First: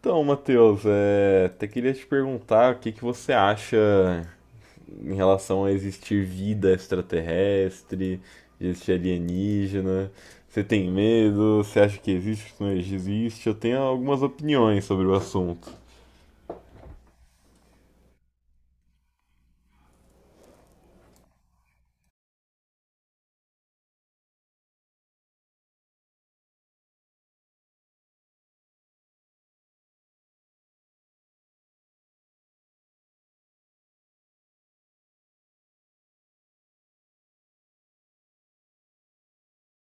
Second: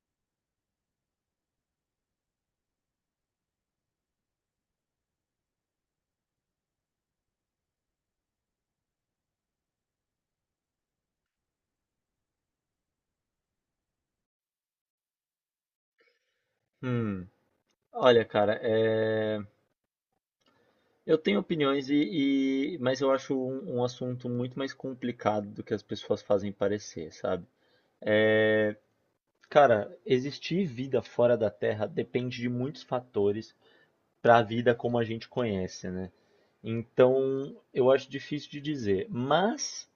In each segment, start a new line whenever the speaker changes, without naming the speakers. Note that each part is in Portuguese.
Então, Matheus, até queria te perguntar o que que você acha em relação a existir vida extraterrestre, existir alienígena. Você tem medo? Você acha que existe, que não existe? Eu tenho algumas opiniões sobre o assunto.
Hum, olha, cara, eu tenho opiniões mas eu acho um assunto muito mais complicado do que as pessoas fazem parecer, sabe? Cara, existir vida fora da Terra depende de muitos fatores para a vida como a gente conhece, né? Então, eu acho difícil de dizer, mas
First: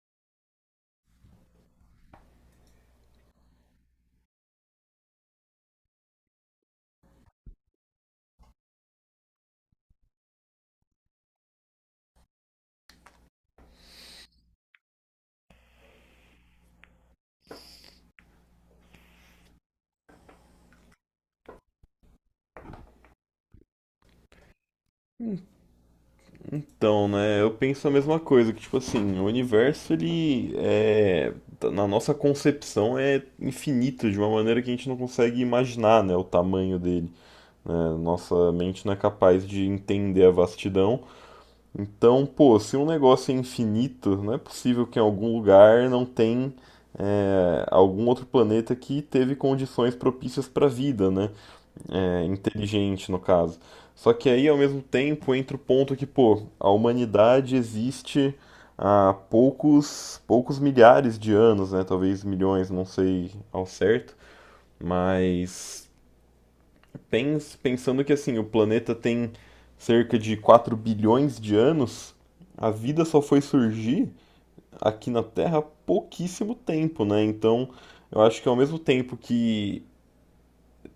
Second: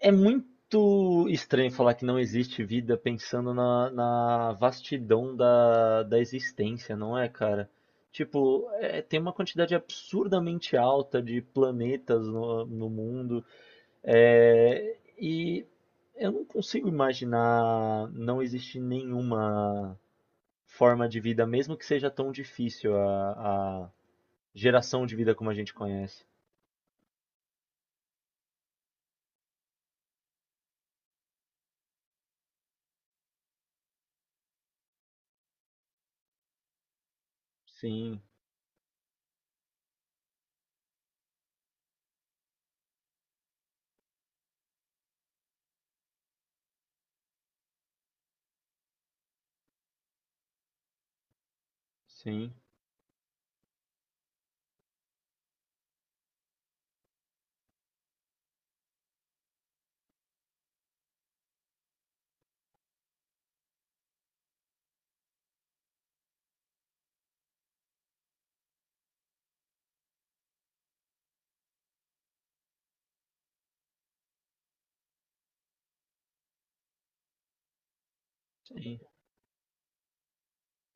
é muito estranho falar que não existe vida pensando na vastidão da existência, não é, cara? Tipo, tem uma quantidade absurdamente alta de planetas no mundo, é, e eu não consigo imaginar não existir nenhuma forma de vida, mesmo que seja tão difícil a geração de vida como a gente conhece.
Então, né, eu penso a mesma coisa, que tipo assim, o universo, na nossa concepção é infinito de uma maneira que a gente não consegue imaginar, né, o tamanho dele. Né?
Sim,
Nossa mente não é capaz de entender a vastidão. Então, pô, se um negócio é infinito, não é possível que em algum lugar não tem algum outro planeta que teve condições propícias para vida, né? É,
sim,
inteligente, no caso. Só que aí, ao mesmo tempo, entra o ponto que, pô, a humanidade existe há poucos, poucos milhares de anos, né? Talvez milhões, não sei ao certo, mas pensando que assim, o planeta tem cerca de 4 bilhões de anos, a vida só foi surgir aqui na Terra há pouquíssimo tempo, né? Então, eu acho que ao mesmo
sim.
tempo que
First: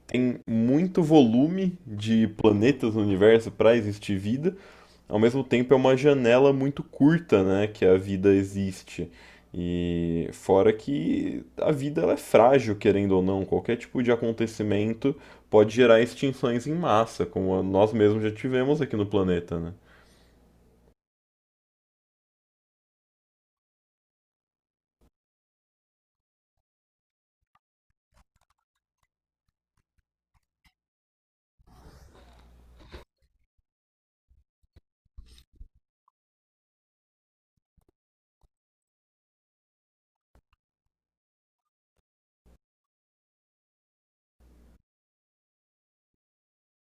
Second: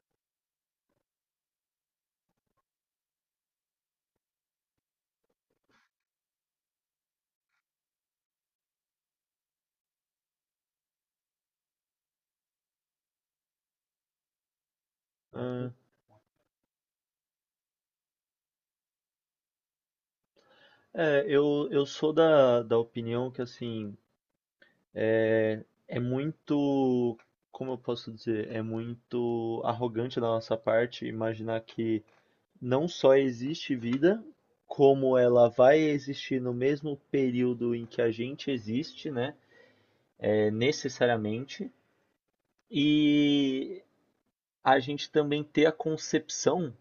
tem muito volume de planetas no universo para existir vida, ao mesmo tempo é uma janela muito curta, né, que a vida existe. E fora que a vida ela é frágil, querendo ou não, qualquer tipo de acontecimento pode gerar extinções em massa, como nós mesmos já tivemos aqui no planeta, né?
Eu sou da opinião que, assim, é muito, como eu posso dizer, é muito arrogante da nossa parte imaginar que não só existe vida, como ela vai existir no mesmo período em que a gente existe, né? É, necessariamente. E a gente também ter a concepção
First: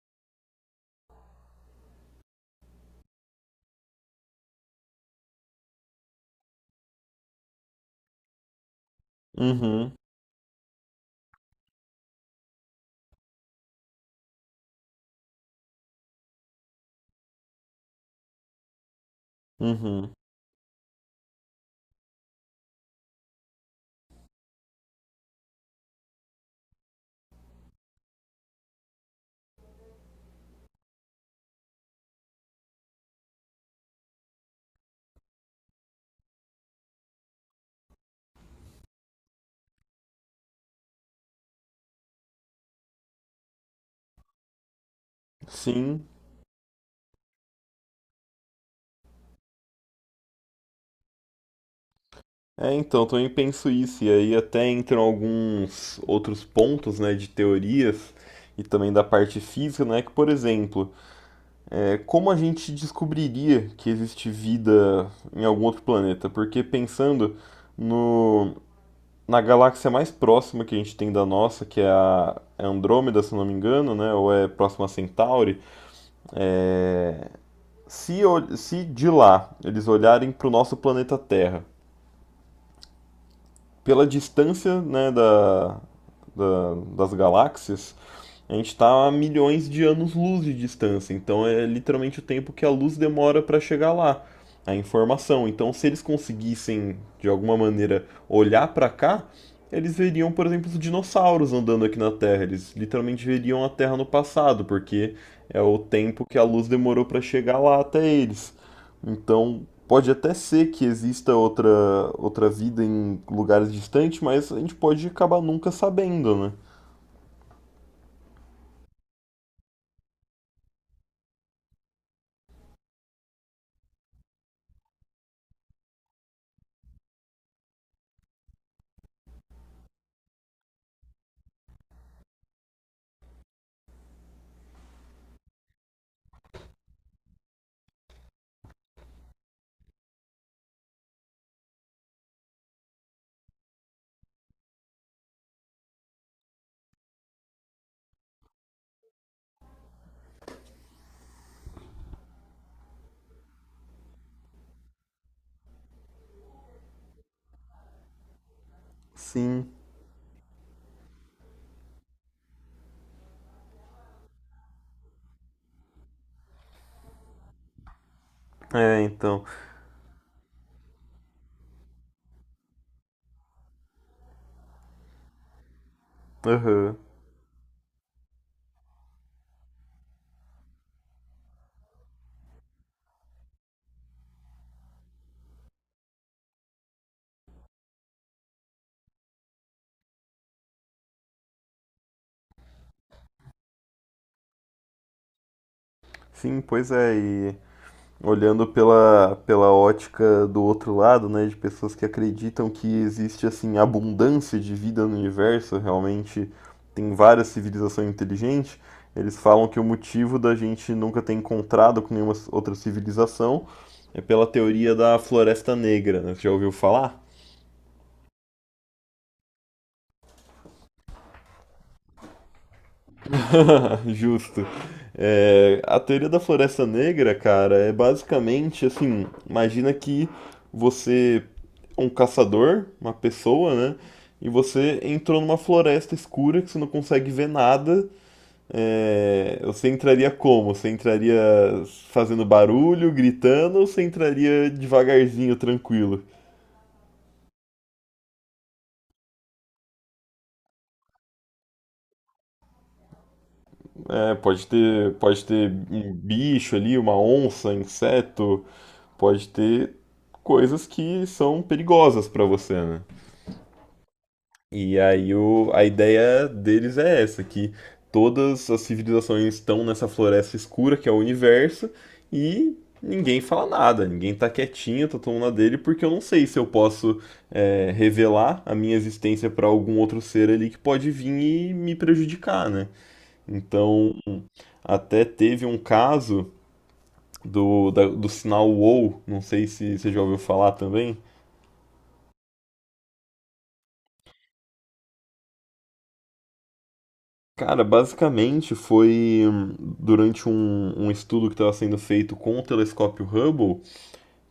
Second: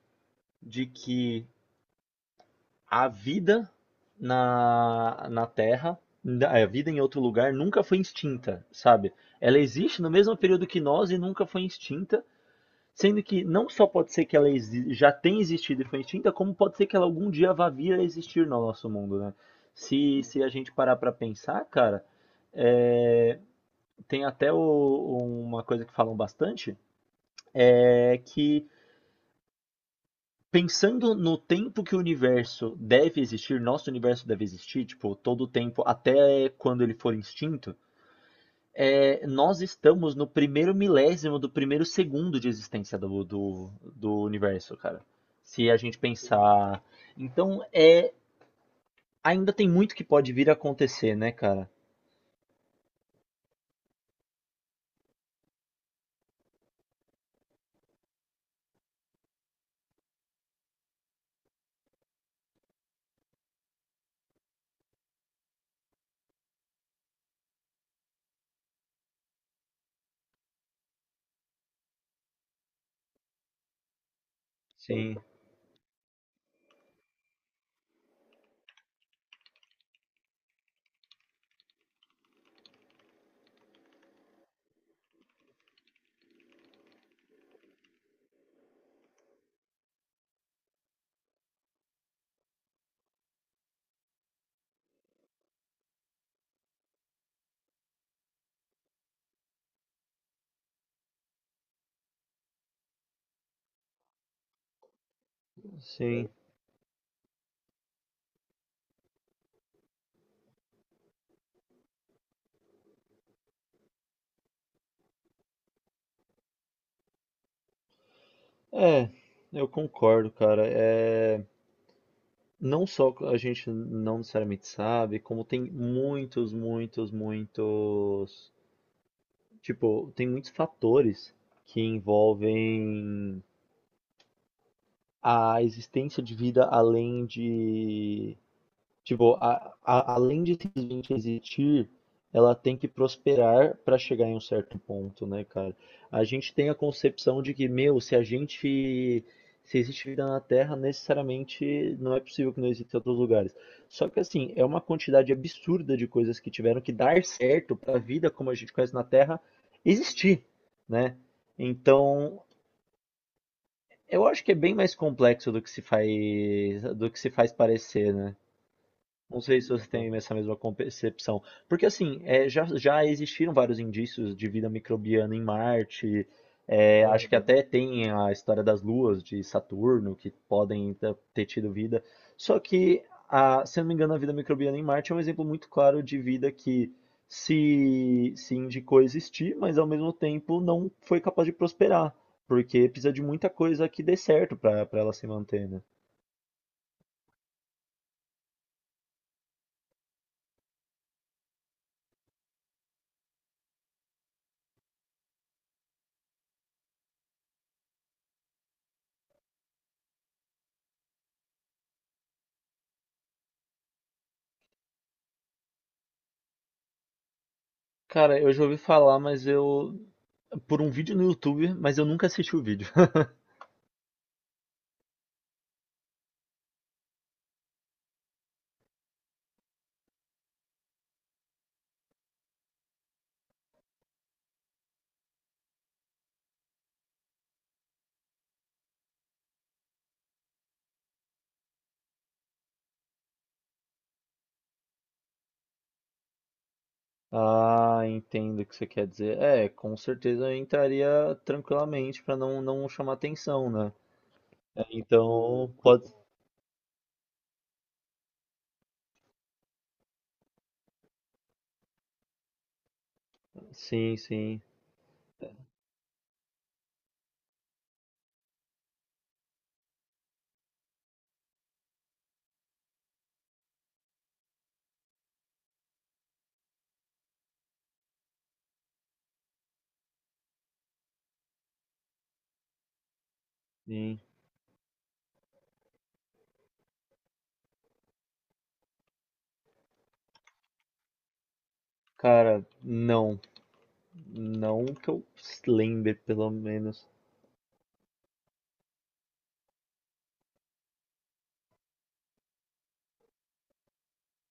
de que a vida na Terra, a vida em outro lugar, nunca foi extinta, sabe? Ela
Uhum,
existe no mesmo período que nós e nunca foi extinta, sendo que não só pode ser que ela já tenha existido e foi extinta, como pode ser que ela algum dia vá vir a existir no nosso mundo, né?
uhum.
Se a gente parar pra pensar, cara, é, tem até uma coisa que falam bastante, é que pensando no tempo que o universo deve existir, nosso universo deve existir, tipo, todo o tempo, até quando ele for extinto, nós estamos no primeiro milésimo do primeiro segundo de existência do universo, cara. Se a gente
Sim.
pensar. Então, é, ainda tem muito que pode vir a acontecer, né, cara?
Então, eu também penso isso, e aí até entram alguns outros pontos, né, de teorias e também da parte física, né, que, por exemplo, como a gente descobriria que existe vida em algum outro planeta? Porque pensando no, na galáxia mais próxima que a gente tem da nossa, que é a Andrômeda, se não me engano, né? Ou é próxima a
Sim,
Centauri. Se de lá eles olharem para o nosso planeta Terra, pela distância, né, das galáxias, a gente está a milhões de anos-luz de distância, então é literalmente o tempo que a luz demora para chegar lá, a informação. Então, se eles conseguissem, de alguma maneira, olhar para cá, eles veriam, por exemplo, os dinossauros andando aqui na Terra. Eles literalmente veriam a Terra no passado, porque é o tempo
sim.
que a luz demorou para chegar lá até eles. Então, pode até ser que exista outra, outra vida em lugares distantes, mas a gente pode acabar nunca sabendo, né?
É, eu concordo, cara. É. Não só a gente não necessariamente sabe, como tem muitos, muitos, muitos. Tipo, tem muitos fatores que envolvem a existência de vida além de tipo, além de simplesmente existir, ela tem que prosperar para chegar em um certo ponto, né, cara? A gente tem a concepção de que, meu, se a gente. Se existe vida na Terra, necessariamente não é possível que não exista em outros lugares. Só que, assim, é uma quantidade absurda de coisas que tiveram que dar certo para a vida como a gente conhece na Terra
Sim.
existir, né? Então, eu acho que é bem mais complexo do que se faz, do que se faz parecer, né?
É,
Não
então.
sei se você tem essa mesma concepção. Porque, assim, já existiram vários indícios de vida microbiana em Marte.
Aham.
É, acho que até tem a história das luas de Saturno, que ter tido vida. Só que, se eu não me engano, a vida microbiana em Marte é um exemplo muito claro de vida que se indicou existir, mas ao mesmo tempo não foi capaz de prosperar. Porque precisa de muita coisa que dê certo para ela se manter, né?
Sim, pois é, e olhando pela ótica do outro lado, né, de pessoas que acreditam que existe assim abundância de vida no universo, realmente tem várias civilizações inteligentes, eles falam que o motivo da gente nunca ter encontrado com nenhuma outra civilização é pela teoria da Floresta Negra, né? Você já ouviu falar?
Cara, eu já ouvi falar, mas eu por um vídeo no YouTube, mas eu nunca assisti o vídeo.
Justo. A teoria da Floresta Negra, cara, é basicamente assim: imagina que você é um caçador, uma pessoa, né? E você entrou numa floresta escura que você não consegue ver nada. Você entraria como? Você entraria fazendo barulho, gritando, ou você entraria devagarzinho, tranquilo?
Ah, entendo o que você quer dizer. É, com certeza eu entraria tranquilamente pra não chamar atenção, né?
Pode
É,
ter, pode ter
então, pode.
um bicho ali, uma onça, inseto, pode ter coisas que são perigosas para você, né?
Sim, sim,
E aí a ideia deles é essa, que todas as civilizações estão nessa floresta escura que é o universo e ninguém fala nada, ninguém tá quietinho, tá tomando a dele, porque eu não sei se eu posso revelar a minha existência para algum outro ser ali que pode vir e me prejudicar, né? Então
sim.
até teve um caso do sinal WoW, não sei se você já ouviu falar também.
Cara, não. Não que eu lembre, pelo menos.
Cara, basicamente foi durante um estudo que estava sendo feito com o telescópio Hubble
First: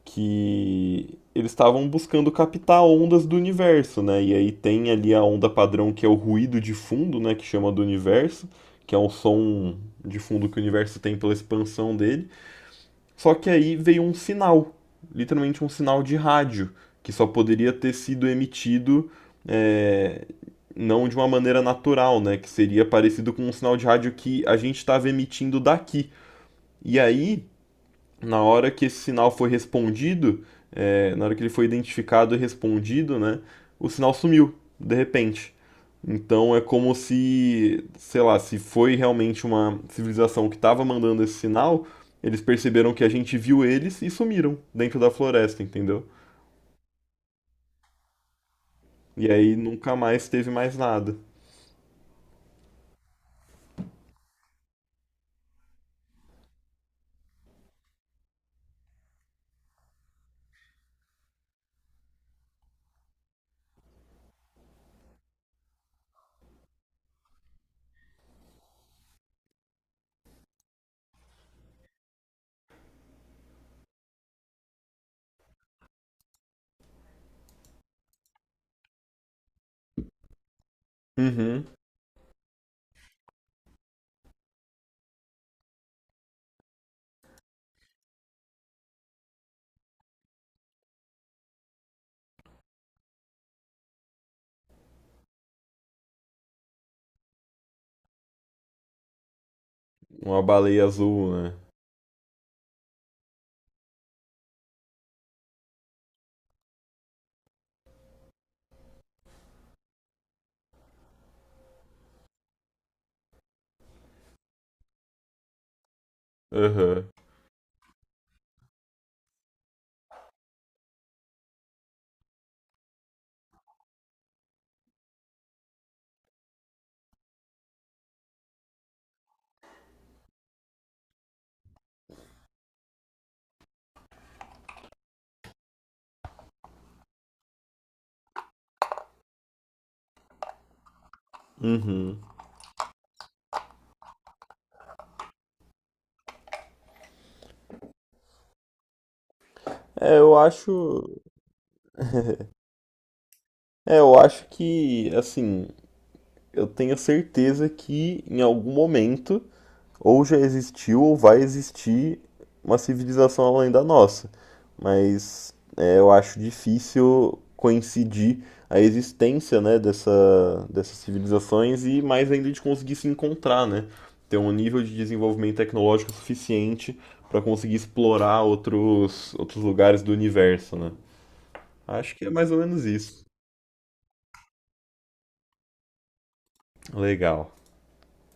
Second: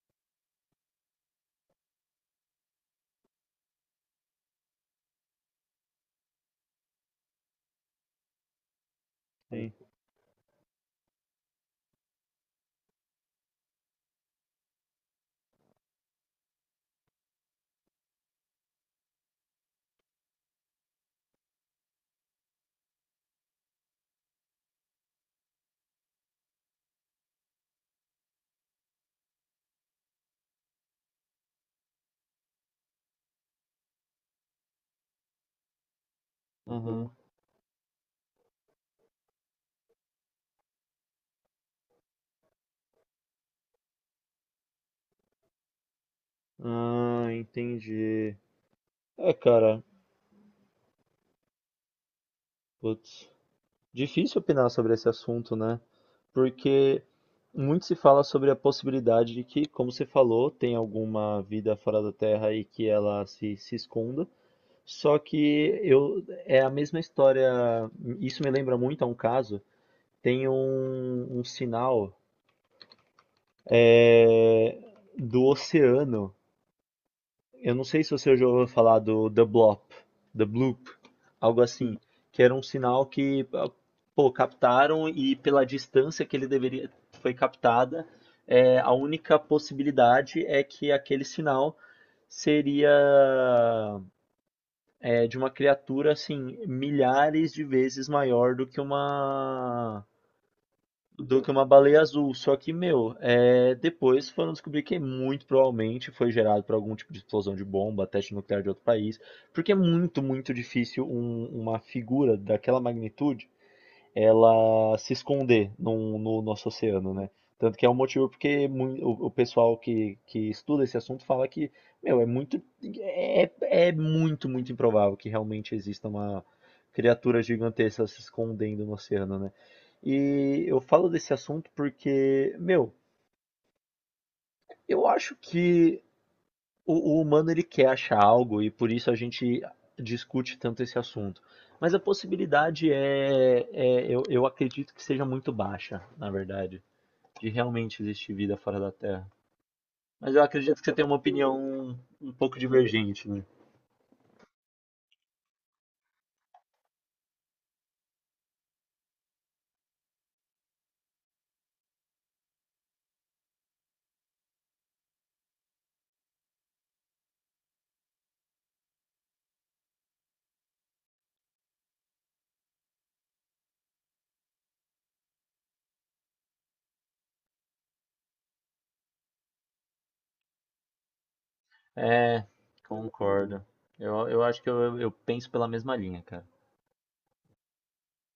que eles estavam buscando captar ondas do universo, né? E aí tem ali a onda padrão que é o ruído de fundo, né? Que chama do universo, que é o
Sim.
som de fundo que o universo tem pela expansão dele. Só que aí veio um sinal, literalmente um sinal de rádio, que só poderia ter sido emitido é, não de uma maneira natural, né? Que seria parecido com um sinal de rádio que a gente estava emitindo daqui. E aí na hora que esse sinal foi respondido, na hora que ele foi identificado e respondido, né, o sinal sumiu, de repente. Então é como
Aham.
se, sei lá, se foi realmente uma civilização que estava mandando esse sinal, eles perceberam que a gente viu eles e sumiram dentro da floresta, entendeu?
Ah, entendi.
E
É,
aí
cara,
nunca mais teve mais nada.
putz. Difícil opinar sobre esse assunto, né? Porque muito se fala sobre a possibilidade de que, como você falou, tem alguma vida fora da Terra e que ela se esconda. Só que eu é a mesma história. Isso me lembra muito a um caso. Tem um sinal é, do oceano. Eu não sei se você já ouviu falar do The Bloop, The Bloop, algo
Uhum.
assim, que era um sinal que, ah, pô, captaram e pela distância que ele deveria foi captada, é, a única possibilidade é que aquele sinal seria é, de uma criatura assim milhares de vezes maior
Uma baleia azul,
do que
né?
uma baleia azul. Só que, meu, é, depois foram descobrir que muito provavelmente foi gerado por algum tipo de explosão de bomba, teste nuclear de outro país, porque é muito, muito difícil uma figura daquela magnitude ela se esconder no nosso
Aham.
oceano, né? Tanto que é um motivo porque o pessoal que estuda esse assunto fala que, meu, é muito, é muito, muito improvável que realmente exista uma criatura gigantesca se escondendo no oceano, né? E eu falo desse assunto porque, meu, eu acho que o humano ele quer achar algo e por isso a gente discute tanto esse assunto. Mas a
Uhum.
possibilidade eu acredito que seja muito baixa, na verdade, de realmente existir vida fora da Terra.
É, eu
Mas eu acredito que você
acho.
tem uma opinião um pouco divergente, né?
Eu acho que, assim, eu tenho certeza que em algum momento ou já existiu ou vai existir uma civilização além da nossa. Mas é, eu acho difícil coincidir a existência, né, dessas civilizações e mais ainda de conseguir se encontrar, né? Ter um nível de desenvolvimento tecnológico suficiente para conseguir explorar outros lugares do universo, né? Acho que é
É,
mais ou menos isso.
concordo. Eu acho que eu penso pela mesma linha, cara.
Legal.